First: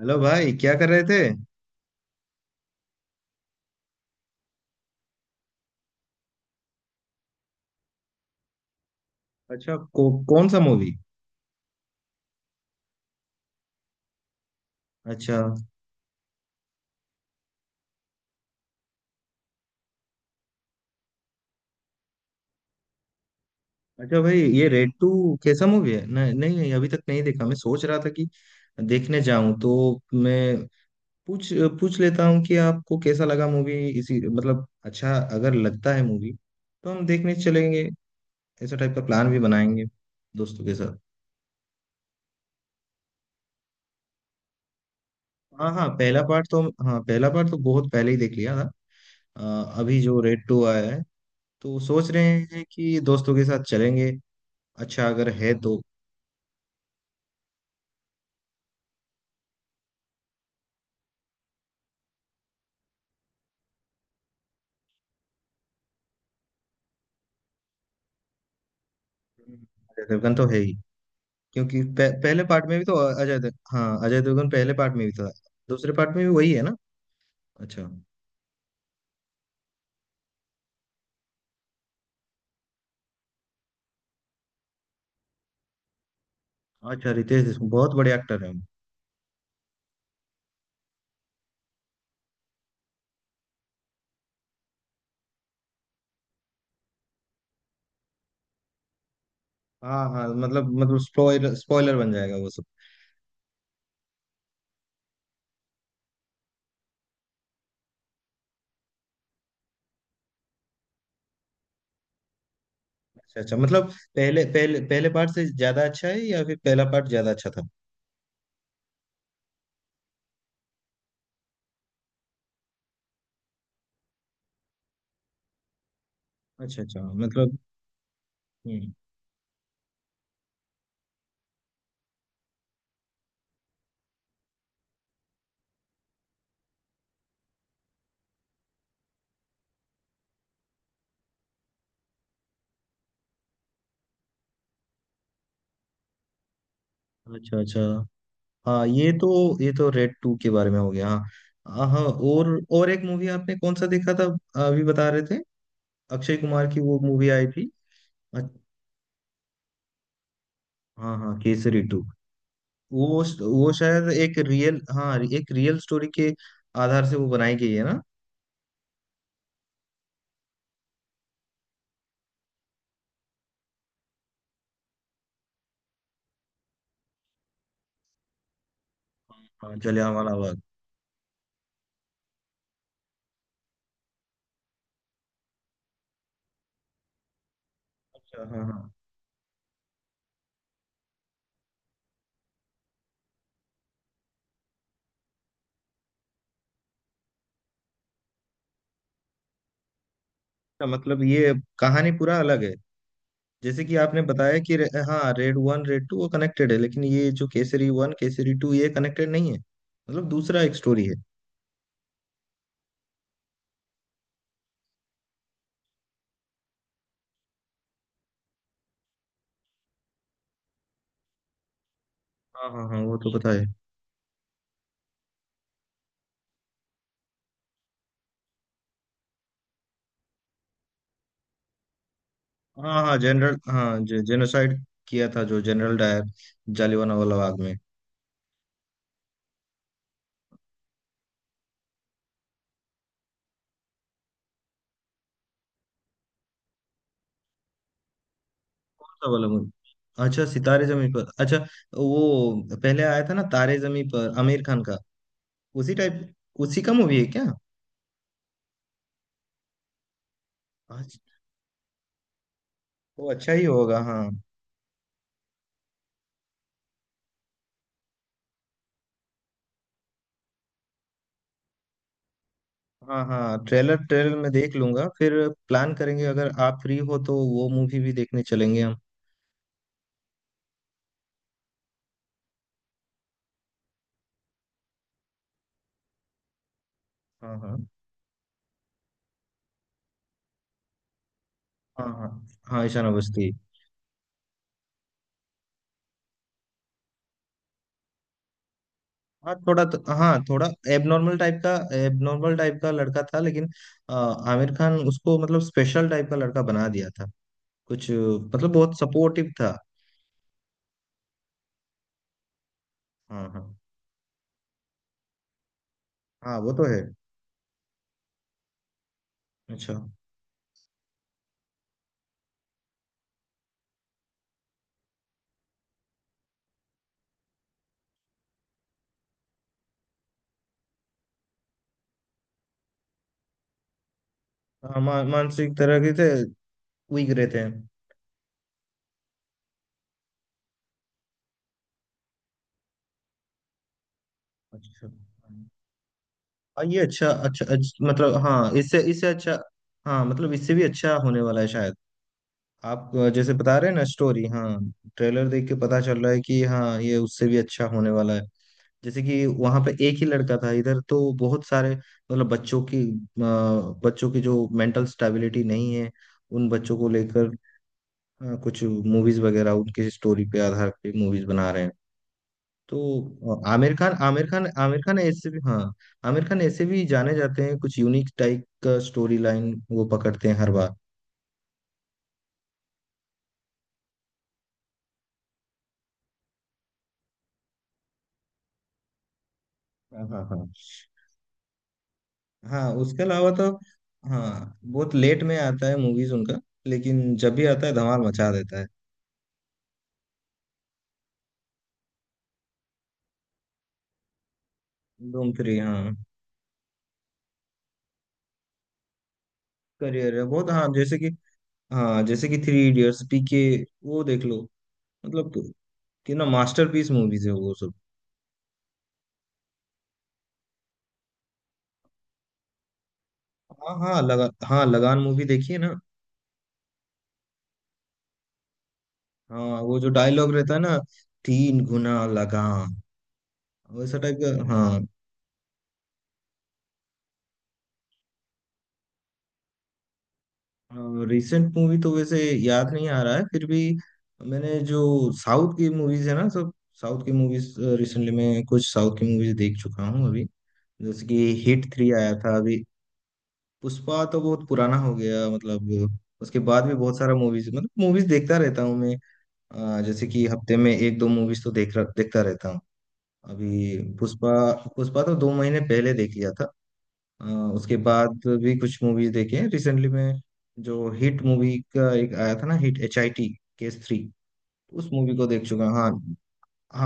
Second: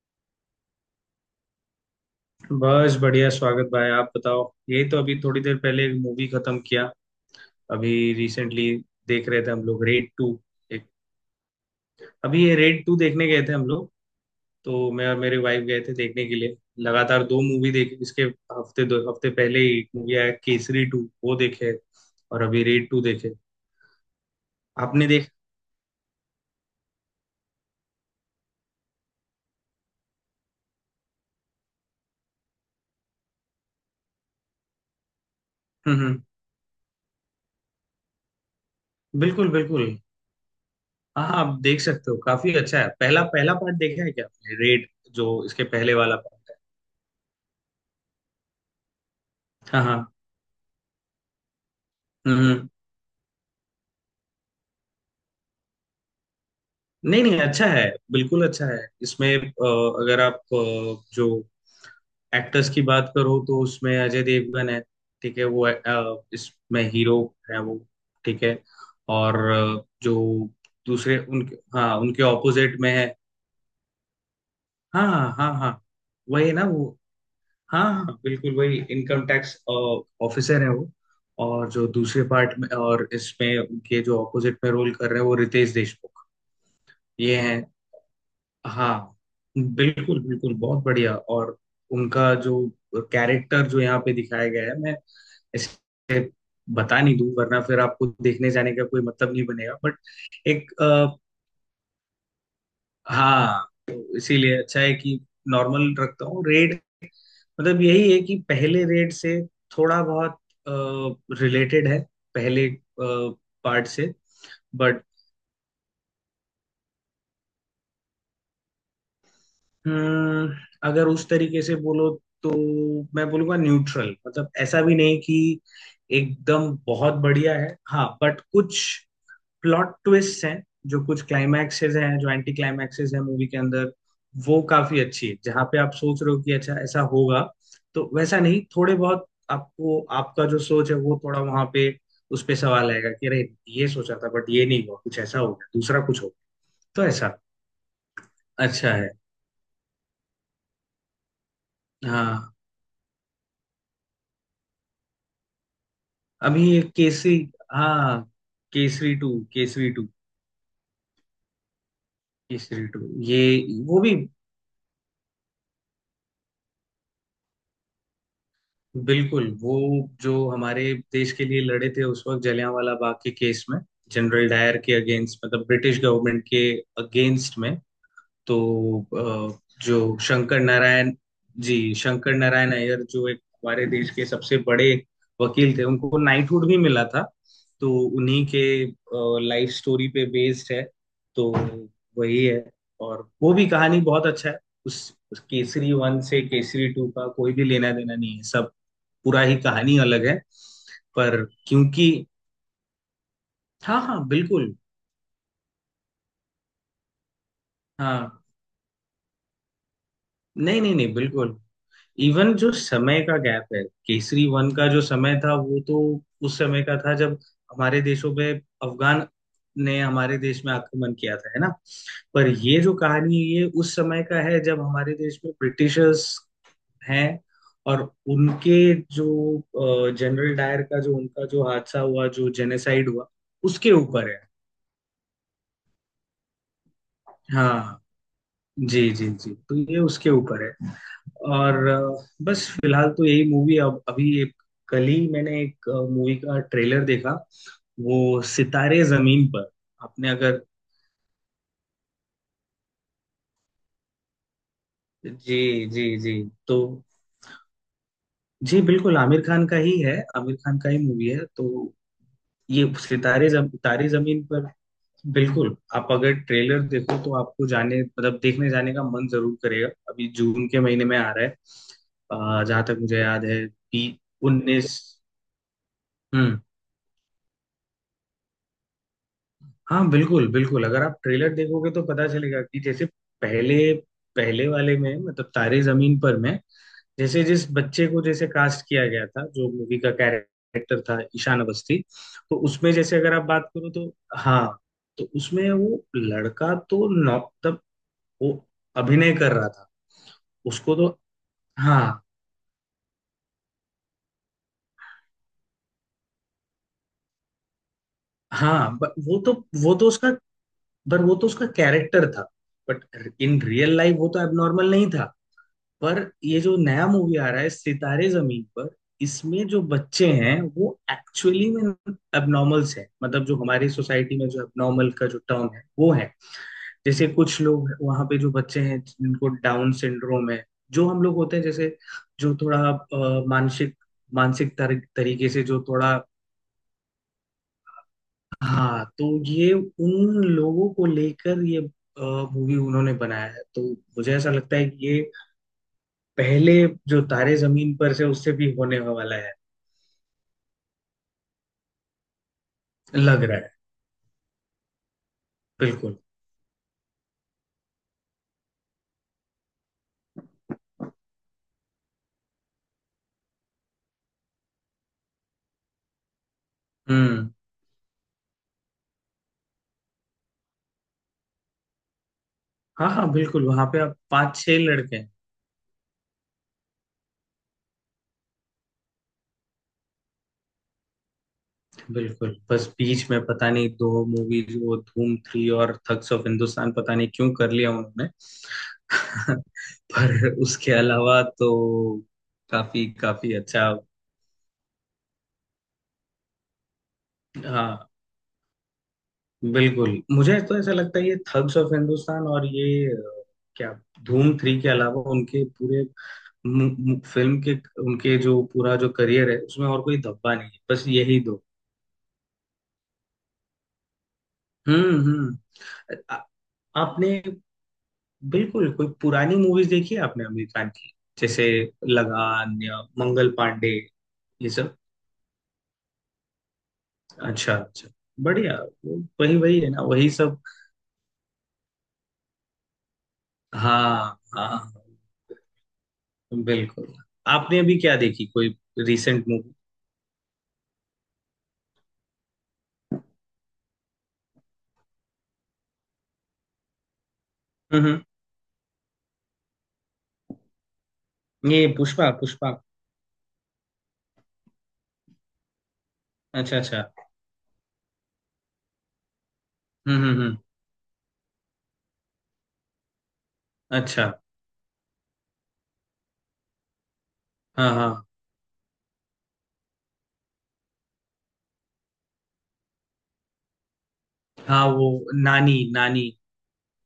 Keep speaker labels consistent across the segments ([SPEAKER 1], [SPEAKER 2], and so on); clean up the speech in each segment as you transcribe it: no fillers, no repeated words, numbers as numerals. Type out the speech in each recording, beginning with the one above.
[SPEAKER 1] Hello भाई, क्या कर रहे थे।
[SPEAKER 2] बस बढ़िया। स्वागत भाई, आप बताओ। यही तो अभी थोड़ी देर पहले एक मूवी खत्म किया। अभी रिसेंटली देख रहे थे हम लोग, रेड टू।
[SPEAKER 1] कौन सा
[SPEAKER 2] एक,
[SPEAKER 1] मूवी।
[SPEAKER 2] अभी ये रेड टू देखने गए थे हम लोग। तो मैं और
[SPEAKER 1] अच्छा
[SPEAKER 2] मेरे वाइफ गए थे देखने के लिए। लगातार दो मूवी देखी। इसके हफ्ते 2 हफ्ते पहले ही एक मूवी आया, केसरी टू, वो देखे। और अभी रेड टू देखे।
[SPEAKER 1] अच्छा भाई, ये रेड
[SPEAKER 2] आपने देख।
[SPEAKER 1] टू कैसा मूवी है। नहीं नहीं, अभी तक नहीं देखा। मैं सोच रहा था कि देखने जाऊं तो मैं पूछ पूछ लेता हूं कि आपको कैसा लगा मूवी इसी मतलब। अच्छा अगर लगता है
[SPEAKER 2] हम्म।
[SPEAKER 1] मूवी तो हम देखने चलेंगे, ऐसा टाइप का प्लान भी
[SPEAKER 2] बिल्कुल
[SPEAKER 1] बनाएंगे
[SPEAKER 2] बिल्कुल।
[SPEAKER 1] दोस्तों के साथ।
[SPEAKER 2] हाँ हाँ, आप देख सकते हो, काफी अच्छा है। पहला पहला पार्ट देखा है क्या आपने? रेड, जो इसके
[SPEAKER 1] हाँ हाँ,
[SPEAKER 2] पहले वाला
[SPEAKER 1] पहला पार्ट
[SPEAKER 2] पार्ट है।
[SPEAKER 1] तो, हाँ पहला पार्ट तो बहुत पहले ही देख लिया था। अ,
[SPEAKER 2] हाँ हाँ।
[SPEAKER 1] अभी जो रेड टू आया है तो सोच रहे
[SPEAKER 2] हम्म
[SPEAKER 1] हैं
[SPEAKER 2] हम्म।
[SPEAKER 1] कि दोस्तों के साथ चलेंगे, अच्छा अगर है तो।
[SPEAKER 2] नहीं नहीं, अच्छा है। बिल्कुल अच्छा है। इसमें अगर आप जो एक्टर्स की बात करो, तो उसमें अजय देवगन है। ठीक है, वो इसमें हीरो है। वो ठीक है। और
[SPEAKER 1] हम्म। अजय
[SPEAKER 2] जो
[SPEAKER 1] देवगन तो है ही,
[SPEAKER 2] दूसरे उनके,
[SPEAKER 1] क्योंकि
[SPEAKER 2] हाँ, उनके
[SPEAKER 1] पहले पार्ट
[SPEAKER 2] ऑपोजिट
[SPEAKER 1] में भी
[SPEAKER 2] में
[SPEAKER 1] तो
[SPEAKER 2] है।
[SPEAKER 1] अजय देवगन पहले पार्ट में
[SPEAKER 2] हाँ
[SPEAKER 1] भी था,
[SPEAKER 2] हाँ हाँ हाँ,
[SPEAKER 1] दूसरे पार्ट में भी वही
[SPEAKER 2] वही
[SPEAKER 1] है
[SPEAKER 2] ना,
[SPEAKER 1] ना।
[SPEAKER 2] वो
[SPEAKER 1] अच्छा,
[SPEAKER 2] हाँ हाँ, बिल्कुल वही। इनकम टैक्स ऑफिसर है वो। और जो दूसरे पार्ट में और इसमें उनके जो ऑपोजिट में रोल कर रहे हैं, वो रितेश देशमुख।
[SPEAKER 1] अच्छा।
[SPEAKER 2] ये
[SPEAKER 1] रितेश
[SPEAKER 2] हैं।
[SPEAKER 1] देशमुख बहुत बड़े एक्टर हैं।
[SPEAKER 2] हाँ, बिल्कुल बिल्कुल, बहुत बढ़िया। और उनका जो कैरेक्टर जो यहाँ पे दिखाया गया है, मैं इसे बता नहीं दूं, वरना फिर आपको देखने जाने का कोई मतलब नहीं बनेगा। बट
[SPEAKER 1] हाँ हाँ, मतलब
[SPEAKER 2] एक
[SPEAKER 1] मतलब स्पॉइलर स्पॉइलर बन जाएगा वो सब।
[SPEAKER 2] हाँ, तो इसीलिए अच्छा है कि नॉर्मल रखता हूँ। रेड मतलब यही है कि पहले रेड से थोड़ा बहुत रिलेटेड है पहले
[SPEAKER 1] अच्छा अच्छा
[SPEAKER 2] पार्ट
[SPEAKER 1] मतलब,
[SPEAKER 2] से।
[SPEAKER 1] पहले पहले
[SPEAKER 2] बट
[SPEAKER 1] पहले पार्ट से ज्यादा अच्छा है या फिर पहला पार्ट ज्यादा अच्छा था।
[SPEAKER 2] हम्म, अगर उस तरीके से बोलो, तो मैं बोलूंगा न्यूट्रल। मतलब ऐसा भी नहीं कि एकदम
[SPEAKER 1] अच्छा अच्छा
[SPEAKER 2] बहुत बढ़िया
[SPEAKER 1] मतलब।
[SPEAKER 2] है, हाँ, बट कुछ
[SPEAKER 1] हम्म।
[SPEAKER 2] प्लॉट ट्विस्ट हैं, जो कुछ क्लाइमैक्सेस हैं, जो एंटी क्लाइमैक्सेस हैं मूवी के अंदर, वो काफी अच्छी है। जहाँ पे आप सोच रहे हो कि अच्छा ऐसा होगा, तो वैसा नहीं। थोड़े बहुत आपको, आपका जो सोच है वो थोड़ा वहां पे उस पे सवाल आएगा कि अरे, ये सोचा था बट ये नहीं हुआ, कुछ ऐसा हो गया, दूसरा कुछ हो गया। तो ऐसा
[SPEAKER 1] अच्छा अच्छा। हाँ
[SPEAKER 2] अच्छा है।
[SPEAKER 1] ये तो, ये तो रेड टू के बारे में हो गया। हाँ हाँ,
[SPEAKER 2] हाँ,
[SPEAKER 1] और एक मूवी आपने कौन सा देखा था, अभी बता रहे थे। अक्षय
[SPEAKER 2] अभी
[SPEAKER 1] कुमार की
[SPEAKER 2] ये
[SPEAKER 1] वो मूवी
[SPEAKER 2] केसरी,
[SPEAKER 1] आई थी।
[SPEAKER 2] हाँ,
[SPEAKER 1] अ-
[SPEAKER 2] केसरी टू। केसरी टू,
[SPEAKER 1] हाँ हाँ, केसरी टू।
[SPEAKER 2] केसरी टू।
[SPEAKER 1] वो
[SPEAKER 2] ये
[SPEAKER 1] वो
[SPEAKER 2] वो
[SPEAKER 1] शायद
[SPEAKER 2] भी
[SPEAKER 1] एक रियल, हाँ एक रियल स्टोरी के आधार से वो बनाई गई है ना।
[SPEAKER 2] बिल्कुल। वो जो हमारे देश के लिए लड़े थे उस वक्त, जलियांवाला बाग के केस में, जनरल डायर के अगेंस्ट, मतलब ब्रिटिश गवर्नमेंट के अगेंस्ट में। तो अ,
[SPEAKER 1] हाँ,
[SPEAKER 2] जो
[SPEAKER 1] जलियांवाला
[SPEAKER 2] शंकर
[SPEAKER 1] बाग।
[SPEAKER 2] नारायण, जी, शंकर नारायण अय्यर, जो एक हमारे देश के सबसे बड़े वकील थे, उनको नाइटहुड भी मिला था। तो
[SPEAKER 1] अच्छा,
[SPEAKER 2] उन्हीं के
[SPEAKER 1] हाँ हाँ।
[SPEAKER 2] लाइफ स्टोरी पे बेस्ड है। तो वही है। और वो भी कहानी बहुत अच्छा है। उस केसरी वन से केसरी टू का कोई भी लेना देना नहीं है सब। पूरा ही कहानी अलग है।
[SPEAKER 1] अच्छा, मतलब
[SPEAKER 2] पर
[SPEAKER 1] ये
[SPEAKER 2] क्योंकि
[SPEAKER 1] कहानी पूरा अलग है। जैसे कि
[SPEAKER 2] हाँ हाँ
[SPEAKER 1] आपने बताया
[SPEAKER 2] बिल्कुल।
[SPEAKER 1] कि हाँ, रेड वन रेड टू वो कनेक्टेड है, लेकिन ये जो केसरी वन
[SPEAKER 2] हाँ,
[SPEAKER 1] केसरी टू ये कनेक्टेड नहीं है, मतलब दूसरा एक
[SPEAKER 2] नहीं नहीं
[SPEAKER 1] स्टोरी
[SPEAKER 2] नहीं
[SPEAKER 1] है।
[SPEAKER 2] बिल्कुल। इवन जो समय का गैप है, केसरी वन का जो समय था वो तो उस समय का था जब हमारे देशों पे अफगान ने हमारे देश में आक्रमण किया था, है ना। पर
[SPEAKER 1] हाँ
[SPEAKER 2] ये
[SPEAKER 1] हाँ
[SPEAKER 2] जो
[SPEAKER 1] हाँ, वो तो
[SPEAKER 2] कहानी है,
[SPEAKER 1] पता
[SPEAKER 2] ये
[SPEAKER 1] है।
[SPEAKER 2] उस समय का है जब हमारे देश में ब्रिटिशर्स हैं। और उनके जो जनरल डायर का, जो उनका जो हादसा हुआ, जो
[SPEAKER 1] हाँ
[SPEAKER 2] जेनेसाइड
[SPEAKER 1] हाँ,
[SPEAKER 2] हुआ,
[SPEAKER 1] जनरल,
[SPEAKER 2] उसके
[SPEAKER 1] हाँ
[SPEAKER 2] ऊपर है।
[SPEAKER 1] जेनोसाइड किया था जो जनरल डायर, जालियांवाला बाग में।
[SPEAKER 2] हाँ, जी, जी, जी। तो ये उसके ऊपर है। और बस फिलहाल तो यही मूवी। अब अभी एक कल ही मैंने एक मूवी का ट्रेलर देखा, वो सितारे
[SPEAKER 1] कौन सा वाला
[SPEAKER 2] जमीन पर।
[SPEAKER 1] मूवी।
[SPEAKER 2] आपने
[SPEAKER 1] अच्छा,
[SPEAKER 2] अगर,
[SPEAKER 1] सितारे जमी पर, अच्छा। वो पहले आया था ना, तारे जमी पर, आमिर खान का।
[SPEAKER 2] जी
[SPEAKER 1] उसी
[SPEAKER 2] जी
[SPEAKER 1] टाइप,
[SPEAKER 2] जी, तो
[SPEAKER 1] उसी का मूवी है क्या।
[SPEAKER 2] जी, बिल्कुल आमिर खान का ही है, आमिर खान का ही
[SPEAKER 1] अच्छा,
[SPEAKER 2] मूवी है तो। ये
[SPEAKER 1] वो अच्छा ही होगा।
[SPEAKER 2] तारे
[SPEAKER 1] हाँ
[SPEAKER 2] जमीन पर। बिल्कुल, आप अगर ट्रेलर देखो तो आपको जाने मतलब देखने जाने का मन जरूर करेगा। अभी जून के महीने में आ रहा है जहां तक मुझे
[SPEAKER 1] हाँ
[SPEAKER 2] याद
[SPEAKER 1] हाँ,
[SPEAKER 2] है,
[SPEAKER 1] ट्रेलर,
[SPEAKER 2] बी
[SPEAKER 1] ट्रेलर में देख
[SPEAKER 2] उन्नीस।
[SPEAKER 1] लूंगा फिर, प्लान करेंगे। अगर
[SPEAKER 2] हम्म।
[SPEAKER 1] आप फ्री हो तो वो मूवी भी देखने चलेंगे हम।
[SPEAKER 2] हाँ बिल्कुल बिल्कुल, अगर आप ट्रेलर देखोगे तो पता चलेगा कि जैसे पहले, पहले वाले में मतलब तारे जमीन पर में, जैसे
[SPEAKER 1] हाँ
[SPEAKER 2] जिस
[SPEAKER 1] हाँ
[SPEAKER 2] बच्चे को जैसे कास्ट किया गया था, जो मूवी का कैरेक्टर था, ईशान अवस्थी,
[SPEAKER 1] हाँ हाँ।
[SPEAKER 2] तो
[SPEAKER 1] हाँ
[SPEAKER 2] उसमें
[SPEAKER 1] ईशान
[SPEAKER 2] जैसे अगर आप
[SPEAKER 1] अवस्थी।
[SPEAKER 2] बात करो तो हाँ, तो उसमें वो लड़का तो नौ, वो अभिनय कर
[SPEAKER 1] हाँ
[SPEAKER 2] रहा
[SPEAKER 1] थोड़ा
[SPEAKER 2] था।
[SPEAKER 1] तो, हाँ थोड़ा
[SPEAKER 2] उसको तो
[SPEAKER 1] एबनॉर्मल टाइप का,
[SPEAKER 2] हाँ
[SPEAKER 1] एबनॉर्मल टाइप का लड़का था। लेकिन आमिर खान उसको मतलब स्पेशल टाइप का लड़का बना दिया था, कुछ मतलब बहुत
[SPEAKER 2] हाँ, but वो
[SPEAKER 1] सपोर्टिव
[SPEAKER 2] तो
[SPEAKER 1] था।
[SPEAKER 2] वो तो उसका, पर वो तो उसका कैरेक्टर था। बट
[SPEAKER 1] हाँ
[SPEAKER 2] इन
[SPEAKER 1] हाँ।
[SPEAKER 2] रियल लाइफ वो तो एबनॉर्मल नहीं था। पर
[SPEAKER 1] हाँ
[SPEAKER 2] ये
[SPEAKER 1] वो
[SPEAKER 2] जो
[SPEAKER 1] तो है।
[SPEAKER 2] नया मूवी आ रहा है, सितारे जमीन पर, इसमें जो
[SPEAKER 1] अच्छा।
[SPEAKER 2] बच्चे हैं वो एक्चुअली में एबनॉर्मल्स हैं। मतलब जो हमारी सोसाइटी में जो एबनॉर्मल का जो टर्म है वो है। जैसे कुछ लोग वहां पे जो बच्चे हैं जिनको डाउन सिंड्रोम है, जो हम लोग होते हैं जैसे, जो थोड़ा मानसिक,
[SPEAKER 1] हाँ,
[SPEAKER 2] तरीके से
[SPEAKER 1] मानसिक
[SPEAKER 2] जो
[SPEAKER 1] तरह के
[SPEAKER 2] थोड़ा,
[SPEAKER 1] थे, वीक रहते हैं।
[SPEAKER 2] हाँ, तो ये उन लोगों को लेकर ये मूवी उन्होंने बनाया है। तो मुझे ऐसा लगता है कि
[SPEAKER 1] अच्छा।
[SPEAKER 2] ये पहले
[SPEAKER 1] हाँ, ये
[SPEAKER 2] जो
[SPEAKER 1] अच्छा
[SPEAKER 2] तारे
[SPEAKER 1] अच्छा
[SPEAKER 2] जमीन
[SPEAKER 1] अच्छा,
[SPEAKER 2] पर से,
[SPEAKER 1] मतलब
[SPEAKER 2] उससे
[SPEAKER 1] हाँ
[SPEAKER 2] भी
[SPEAKER 1] इससे,
[SPEAKER 2] होने
[SPEAKER 1] इससे
[SPEAKER 2] वाला
[SPEAKER 1] अच्छा।
[SPEAKER 2] है,
[SPEAKER 1] हाँ मतलब इससे भी अच्छा होने वाला है शायद। आप
[SPEAKER 2] लग
[SPEAKER 1] जैसे
[SPEAKER 2] रहा है।
[SPEAKER 1] बता रहे हैं ना स्टोरी, हाँ ट्रेलर देख के पता
[SPEAKER 2] बिल्कुल।
[SPEAKER 1] चल रहा है कि हाँ ये उससे भी अच्छा होने वाला है। जैसे कि वहां पे एक ही लड़का था, इधर तो बहुत सारे मतलब बच्चों की बच्चों की जो मेंटल स्टेबिलिटी नहीं है उन बच्चों को लेकर
[SPEAKER 2] हम्म।
[SPEAKER 1] कुछ मूवीज वगैरह उनके स्टोरी पे आधार पे मूवीज बना रहे हैं।
[SPEAKER 2] हाँ हाँ
[SPEAKER 1] तो
[SPEAKER 2] बिल्कुल, वहां पे आप पांच छह
[SPEAKER 1] आमिर
[SPEAKER 2] लड़के
[SPEAKER 1] खान
[SPEAKER 2] हैं।
[SPEAKER 1] ऐसे भी, हाँ आमिर खान ऐसे भी जाने जाते हैं, कुछ यूनिक टाइप का स्टोरी लाइन वो पकड़ते हैं हर बार।
[SPEAKER 2] बिल्कुल, बस बीच में पता नहीं दो मूवीज, वो धूम थ्री और थग्स ऑफ हिंदुस्तान, पता नहीं क्यों कर लिया उन्होंने।
[SPEAKER 1] हाँ हाँ
[SPEAKER 2] पर
[SPEAKER 1] हाँ
[SPEAKER 2] उसके अलावा तो
[SPEAKER 1] हाँ।
[SPEAKER 2] काफी
[SPEAKER 1] उसके अलावा
[SPEAKER 2] काफी
[SPEAKER 1] तो,
[SPEAKER 2] अच्छा।
[SPEAKER 1] हाँ बहुत लेट में आता है मूवीज उनका, लेकिन जब भी आता है
[SPEAKER 2] हाँ
[SPEAKER 1] धमाल मचा देता है।
[SPEAKER 2] बिल्कुल, मुझे तो ऐसा लगता है ये थग्स ऑफ हिंदुस्तान और ये अ, क्या, धूम थ्री के अलावा,
[SPEAKER 1] धूम
[SPEAKER 2] उनके
[SPEAKER 1] थ्री,
[SPEAKER 2] पूरे
[SPEAKER 1] हाँ
[SPEAKER 2] मु- मु- फिल्म के, उनके जो पूरा जो करियर है, उसमें और कोई
[SPEAKER 1] करियर है
[SPEAKER 2] धब्बा
[SPEAKER 1] बहुत।
[SPEAKER 2] नहीं है,
[SPEAKER 1] हाँ
[SPEAKER 2] बस
[SPEAKER 1] जैसे कि,
[SPEAKER 2] यही दो।
[SPEAKER 1] हाँ जैसे कि थ्री इडियट्स, पीके, वो देख लो। मतलब
[SPEAKER 2] हम्म। आ-
[SPEAKER 1] कितना मास्टरपीस
[SPEAKER 2] आपने,
[SPEAKER 1] मूवीज है वो सब।
[SPEAKER 2] बिल्कुल, कोई पुरानी मूवीज देखी है आपने आमिर खान की, जैसे लगान या मंगल पांडे,
[SPEAKER 1] हाँ हाँ
[SPEAKER 2] ये सब?
[SPEAKER 1] लगान मूवी देखिए ना।
[SPEAKER 2] अच्छा अच्छा, बढ़िया। वही
[SPEAKER 1] हाँ
[SPEAKER 2] वही है
[SPEAKER 1] वो
[SPEAKER 2] ना,
[SPEAKER 1] जो
[SPEAKER 2] वही
[SPEAKER 1] डायलॉग
[SPEAKER 2] सब?
[SPEAKER 1] रहता है ना, तीन गुना लगाम, वैसा टाइप
[SPEAKER 2] हाँ
[SPEAKER 1] का
[SPEAKER 2] हाँ
[SPEAKER 1] हाँ।
[SPEAKER 2] बिल्कुल। आपने अभी क्या देखी कोई रिसेंट मूवी?
[SPEAKER 1] रिसेंट मूवी तो वैसे याद नहीं आ रहा है, फिर भी मैंने जो साउथ की मूवीज है ना सब, साउथ की मूवीज
[SPEAKER 2] हम्म।
[SPEAKER 1] रिसेंटली मैं कुछ साउथ की मूवीज देख चुका हूँ अभी। जैसे कि
[SPEAKER 2] ये
[SPEAKER 1] हिट थ्री
[SPEAKER 2] पुष्पा,
[SPEAKER 1] आया था
[SPEAKER 2] पुष्पा।
[SPEAKER 1] अभी। पुष्पा तो बहुत पुराना हो गया मतलब, उसके
[SPEAKER 2] अच्छा
[SPEAKER 1] बाद भी
[SPEAKER 2] अच्छा।
[SPEAKER 1] बहुत सारा मूवीज, मतलब मूवीज देखता रहता हूँ मैं। जैसे कि
[SPEAKER 2] हम्म।
[SPEAKER 1] हफ्ते में एक दो मूवीज तो देखता रहता हूँ। अभी
[SPEAKER 2] अच्छा।
[SPEAKER 1] पुष्पा, पुष्पा तो दो महीने पहले देख लिया था। अ,
[SPEAKER 2] हाँ
[SPEAKER 1] उसके
[SPEAKER 2] हाँ
[SPEAKER 1] बाद भी कुछ मूवीज देखे हैं रिसेंटली में। जो हिट मूवी का एक आया था ना, हिट HIT, केस थ्री,
[SPEAKER 2] हाँ, वो
[SPEAKER 1] उस मूवी को देख
[SPEAKER 2] नानी,
[SPEAKER 1] चुका हूँ। हाँ
[SPEAKER 2] नानी।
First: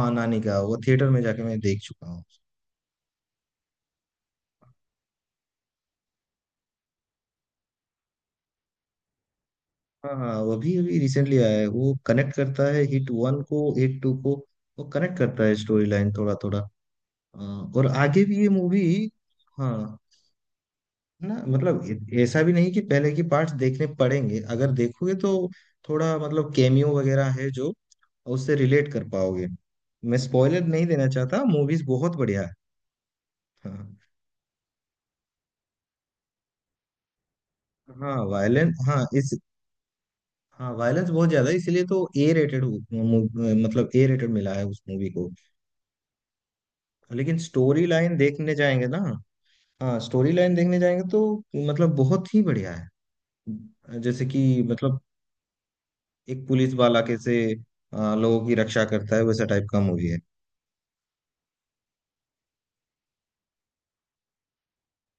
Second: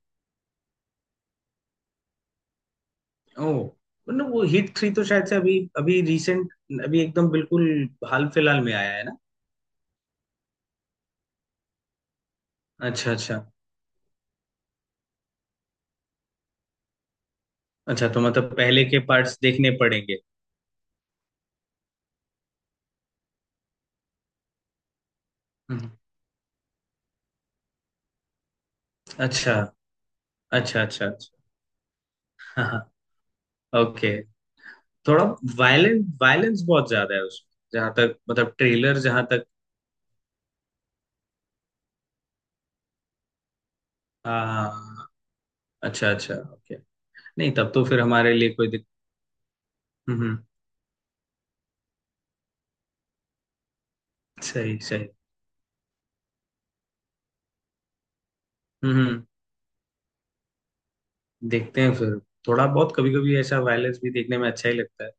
[SPEAKER 1] हाँ, नानी का वो थिएटर में जाके मैं देख चुका हूँ।
[SPEAKER 2] ओ, मतलब वो हिट थ्री तो शायद से अभी अभी रिसेंट, अभी एकदम बिल्कुल हाल फिलहाल में आया है ना।
[SPEAKER 1] हाँ हाँ, वो भी अभी रिसेंटली आया है। वो कनेक्ट करता है हिट
[SPEAKER 2] अच्छा अच्छा
[SPEAKER 1] वन को, हिट टू को। वो कनेक्ट करता है स्टोरी लाइन थोड़ा थोड़ा, और
[SPEAKER 2] अच्छा, तो
[SPEAKER 1] आगे भी ये
[SPEAKER 2] मतलब
[SPEAKER 1] मूवी।
[SPEAKER 2] पहले के पार्ट्स देखने
[SPEAKER 1] हाँ,
[SPEAKER 2] पड़ेंगे।
[SPEAKER 1] ना मतलब ऐसा भी नहीं कि पहले की पार्ट्स देखने पड़ेंगे, अगर देखोगे तो
[SPEAKER 2] हम्म।
[SPEAKER 1] थोड़ा मतलब कैमियो वगैरह है जो उससे रिलेट कर पाओगे।
[SPEAKER 2] अच्छा
[SPEAKER 1] मैं स्पॉइलर
[SPEAKER 2] अच्छा
[SPEAKER 1] नहीं देना
[SPEAKER 2] अच्छा अच्छा।
[SPEAKER 1] चाहता, मूवीज बहुत बढ़िया है।
[SPEAKER 2] हाँ हाँ।
[SPEAKER 1] हाँ।
[SPEAKER 2] ओके। थोड़ा वायलेंस, वायलेंस बहुत ज्यादा है उसमें, जहाँ
[SPEAKER 1] हाँ
[SPEAKER 2] तक मतलब
[SPEAKER 1] वायलेंस,
[SPEAKER 2] ट्रेलर जहाँ तक।
[SPEAKER 1] हाँ वायलेंस बहुत ज्यादा है, इसीलिए तो ए रेटेड, मतलब ए रेटेड
[SPEAKER 2] हाँ
[SPEAKER 1] मिला है
[SPEAKER 2] हाँ,
[SPEAKER 1] उस
[SPEAKER 2] हाँ।
[SPEAKER 1] मूवी को।
[SPEAKER 2] अच्छा अच्छा, ओके,
[SPEAKER 1] लेकिन
[SPEAKER 2] नहीं, तब
[SPEAKER 1] स्टोरी
[SPEAKER 2] तो फिर
[SPEAKER 1] लाइन
[SPEAKER 2] हमारे लिए
[SPEAKER 1] देखने
[SPEAKER 2] कोई
[SPEAKER 1] जाएंगे
[SPEAKER 2] दिक।
[SPEAKER 1] ना, हाँ स्टोरी
[SPEAKER 2] हम्म।
[SPEAKER 1] लाइन देखने जाएंगे तो मतलब बहुत ही बढ़िया है। जैसे कि
[SPEAKER 2] सही
[SPEAKER 1] मतलब
[SPEAKER 2] सही।
[SPEAKER 1] एक पुलिस वाला कैसे लोगों की रक्षा करता है,
[SPEAKER 2] हम्म।
[SPEAKER 1] वैसा टाइप का मूवी है।
[SPEAKER 2] देखते हैं फिर, थोड़ा बहुत कभी कभी ऐसा वायलेंस भी देखने में अच्छा ही लगता है,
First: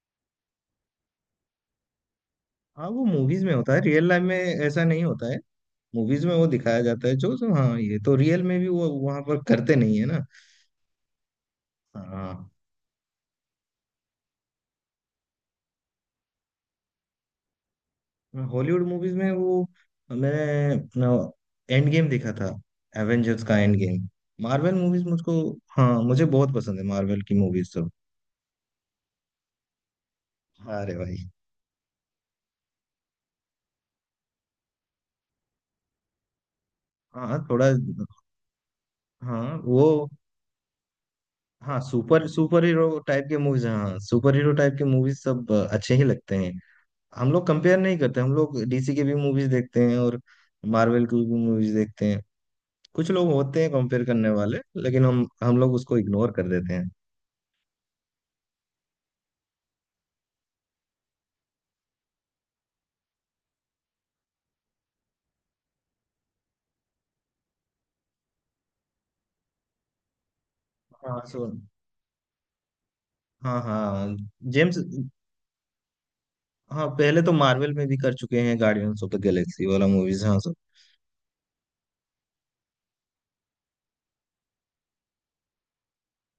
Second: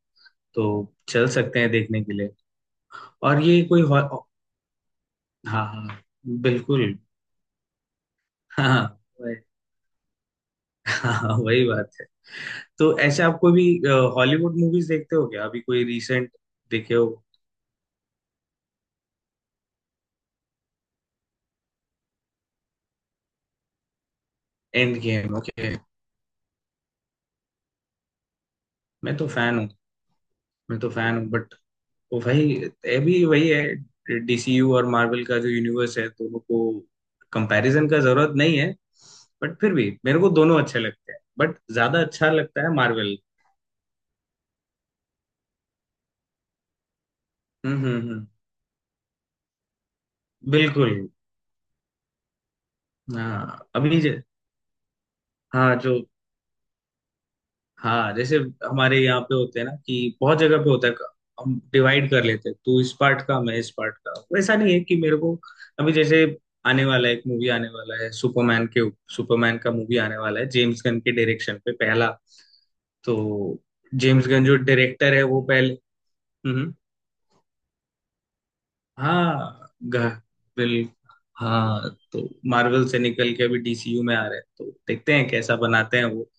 [SPEAKER 2] तो चल सकते हैं देखने के लिए।
[SPEAKER 1] हाँ वो
[SPEAKER 2] और
[SPEAKER 1] मूवीज में
[SPEAKER 2] ये
[SPEAKER 1] होता है,
[SPEAKER 2] कोई
[SPEAKER 1] रियल लाइफ में ऐसा नहीं होता है।
[SPEAKER 2] हाँ हाँ
[SPEAKER 1] मूवीज में वो दिखाया
[SPEAKER 2] बिल्कुल।
[SPEAKER 1] जाता है जो, जो हाँ ये तो रियल में भी
[SPEAKER 2] हाँ हाँ,
[SPEAKER 1] वो वहां
[SPEAKER 2] वही।
[SPEAKER 1] पर करते नहीं है ना।
[SPEAKER 2] हाँ, हाँ, वही बात है।
[SPEAKER 1] हाँ।
[SPEAKER 2] तो ऐसे, आपको भी, हॉलीवुड मूवीज देखते हो क्या, अभी कोई रिसेंट देखे हो?
[SPEAKER 1] हॉलीवुड मूवीज में वो, मैंने एंड गेम देखा था, एवेंजर्स का end game. Marvel
[SPEAKER 2] and
[SPEAKER 1] movies मुझको,
[SPEAKER 2] गेम, ओके।
[SPEAKER 1] हाँ मुझे बहुत पसंद है मार्वल की मूवीज तो।
[SPEAKER 2] मैं तो फैन हूँ, मैं तो
[SPEAKER 1] अरे भाई।
[SPEAKER 2] फैन हूँ बट वो, भाई अभी वही है, डीसीयू और मार्वल का जो यूनिवर्स है, दोनों को
[SPEAKER 1] हाँ थोड़ा।
[SPEAKER 2] कंपैरिजन का जरूरत नहीं है। बट
[SPEAKER 1] हाँ
[SPEAKER 2] फिर भी
[SPEAKER 1] वो।
[SPEAKER 2] मेरे को दोनों अच्छे लगते हैं, बट
[SPEAKER 1] हाँ
[SPEAKER 2] ज्यादा
[SPEAKER 1] सुपर
[SPEAKER 2] अच्छा लगता
[SPEAKER 1] सुपर
[SPEAKER 2] है
[SPEAKER 1] हीरो
[SPEAKER 2] मार्वल।
[SPEAKER 1] टाइप के मूवीज, हाँ सुपर हीरो टाइप के मूवीज सब अच्छे ही लगते हैं। हम लोग कंपेयर नहीं करते,
[SPEAKER 2] हम्म।
[SPEAKER 1] हम लोग डीसी के भी मूवीज देखते हैं और
[SPEAKER 2] बिल्कुल।
[SPEAKER 1] मार्वल की भी मूवीज देखते हैं। कुछ लोग
[SPEAKER 2] हाँ,
[SPEAKER 1] होते हैं
[SPEAKER 2] अभी
[SPEAKER 1] कंपेयर करने वाले, लेकिन हम लोग
[SPEAKER 2] हाँ
[SPEAKER 1] उसको
[SPEAKER 2] जो,
[SPEAKER 1] इग्नोर कर देते हैं।
[SPEAKER 2] हाँ जैसे हमारे यहाँ पे होते हैं ना, कि बहुत जगह पे होता है, हम डिवाइड कर लेते हैं, तू इस पार्ट का मैं इस पार्ट का, वैसा नहीं है कि मेरे को। अभी जैसे आने वाला है एक मूवी, आने वाला है सुपरमैन के, सुपरमैन का मूवी आने वाला है जेम्स गन के
[SPEAKER 1] हाँ सो।
[SPEAKER 2] डायरेक्शन पे पहला। तो
[SPEAKER 1] हाँ हाँ
[SPEAKER 2] जेम्स गन जो
[SPEAKER 1] जेम्स।
[SPEAKER 2] डायरेक्टर है वो पहले, हम्म,
[SPEAKER 1] हाँ पहले तो मार्वल में भी कर चुके हैं, गार्डियंस ऑफ द गैलेक्सी
[SPEAKER 2] हाँ
[SPEAKER 1] वाला मूवीज, हाँ सो।
[SPEAKER 2] बिल हाँ, तो मार्वल से निकल के अभी डीसीयू में आ रहे हैं, तो देखते हैं कैसा बनाते हैं वो।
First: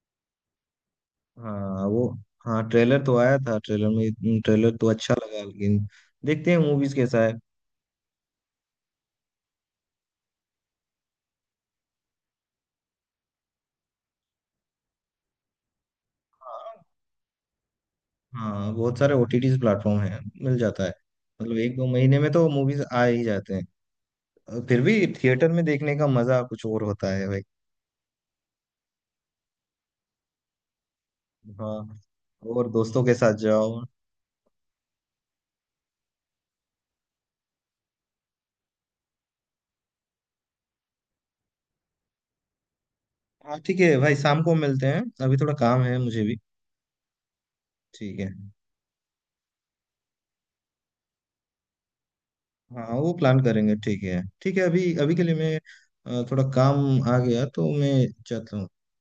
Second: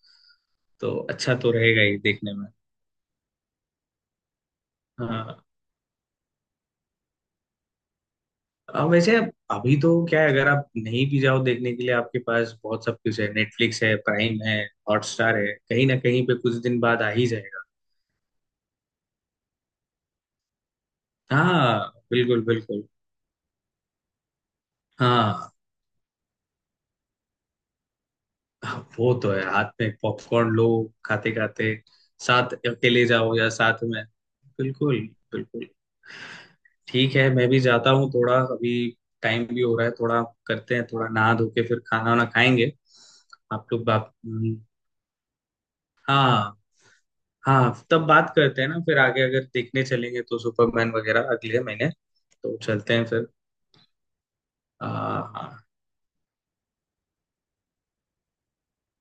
[SPEAKER 2] तो अच्छा तो रहेगा
[SPEAKER 1] हाँ
[SPEAKER 2] ही
[SPEAKER 1] वो।
[SPEAKER 2] देखने में।
[SPEAKER 1] हाँ ट्रेलर तो आया था, ट्रेलर में ट्रेलर तो अच्छा
[SPEAKER 2] हाँ।
[SPEAKER 1] लगा, लेकिन देखते हैं मूवीज कैसा
[SPEAKER 2] अब वैसे अब अभी तो क्या है, अगर आप नहीं भी जाओ देखने के लिए, आपके पास बहुत सब कुछ है, नेटफ्लिक्स है, प्राइम है, हॉटस्टार है, कहीं ना कहीं पे कुछ
[SPEAKER 1] है।
[SPEAKER 2] दिन बाद आ ही जाएगा।
[SPEAKER 1] हाँ बहुत सारे ओटीटी प्लेटफॉर्म हैं, मिल जाता है। मतलब एक
[SPEAKER 2] हाँ
[SPEAKER 1] दो महीने में
[SPEAKER 2] बिल्कुल
[SPEAKER 1] तो मूवीज
[SPEAKER 2] बिल्कुल।
[SPEAKER 1] आ ही जाते हैं, फिर भी
[SPEAKER 2] हाँ
[SPEAKER 1] थिएटर में देखने का मजा कुछ और होता है भाई।
[SPEAKER 2] हाँ, वो तो है, हाथ में पॉपकॉर्न लो, खाते खाते,
[SPEAKER 1] हाँ
[SPEAKER 2] साथ
[SPEAKER 1] और दोस्तों
[SPEAKER 2] अकेले
[SPEAKER 1] के साथ
[SPEAKER 2] जाओ या
[SPEAKER 1] जाओ।
[SPEAKER 2] साथ में, बिल्कुल बिल्कुल। ठीक है, मैं भी जाता हूँ थोड़ा अभी, टाइम भी हो रहा है थोड़ा, करते हैं थोड़ा नहा धो के फिर खाना वाना खाएंगे।
[SPEAKER 1] हाँ
[SPEAKER 2] आप
[SPEAKER 1] ठीक
[SPEAKER 2] लोग
[SPEAKER 1] है
[SPEAKER 2] बात,
[SPEAKER 1] भाई, शाम को मिलते हैं, अभी थोड़ा काम है मुझे भी।
[SPEAKER 2] हाँ, हाँ तब
[SPEAKER 1] ठीक है,
[SPEAKER 2] बात करते हैं ना फिर आगे, अगर देखने चलेंगे तो सुपरमैन वगैरह अगले महीने, तो चलते
[SPEAKER 1] हाँ
[SPEAKER 2] हैं
[SPEAKER 1] वो
[SPEAKER 2] फिर।
[SPEAKER 1] प्लान करेंगे। ठीक है ठीक है, अभी अभी के लिए मैं
[SPEAKER 2] हाँ।
[SPEAKER 1] थोड़ा काम आ गया तो मैं जाता हूँ।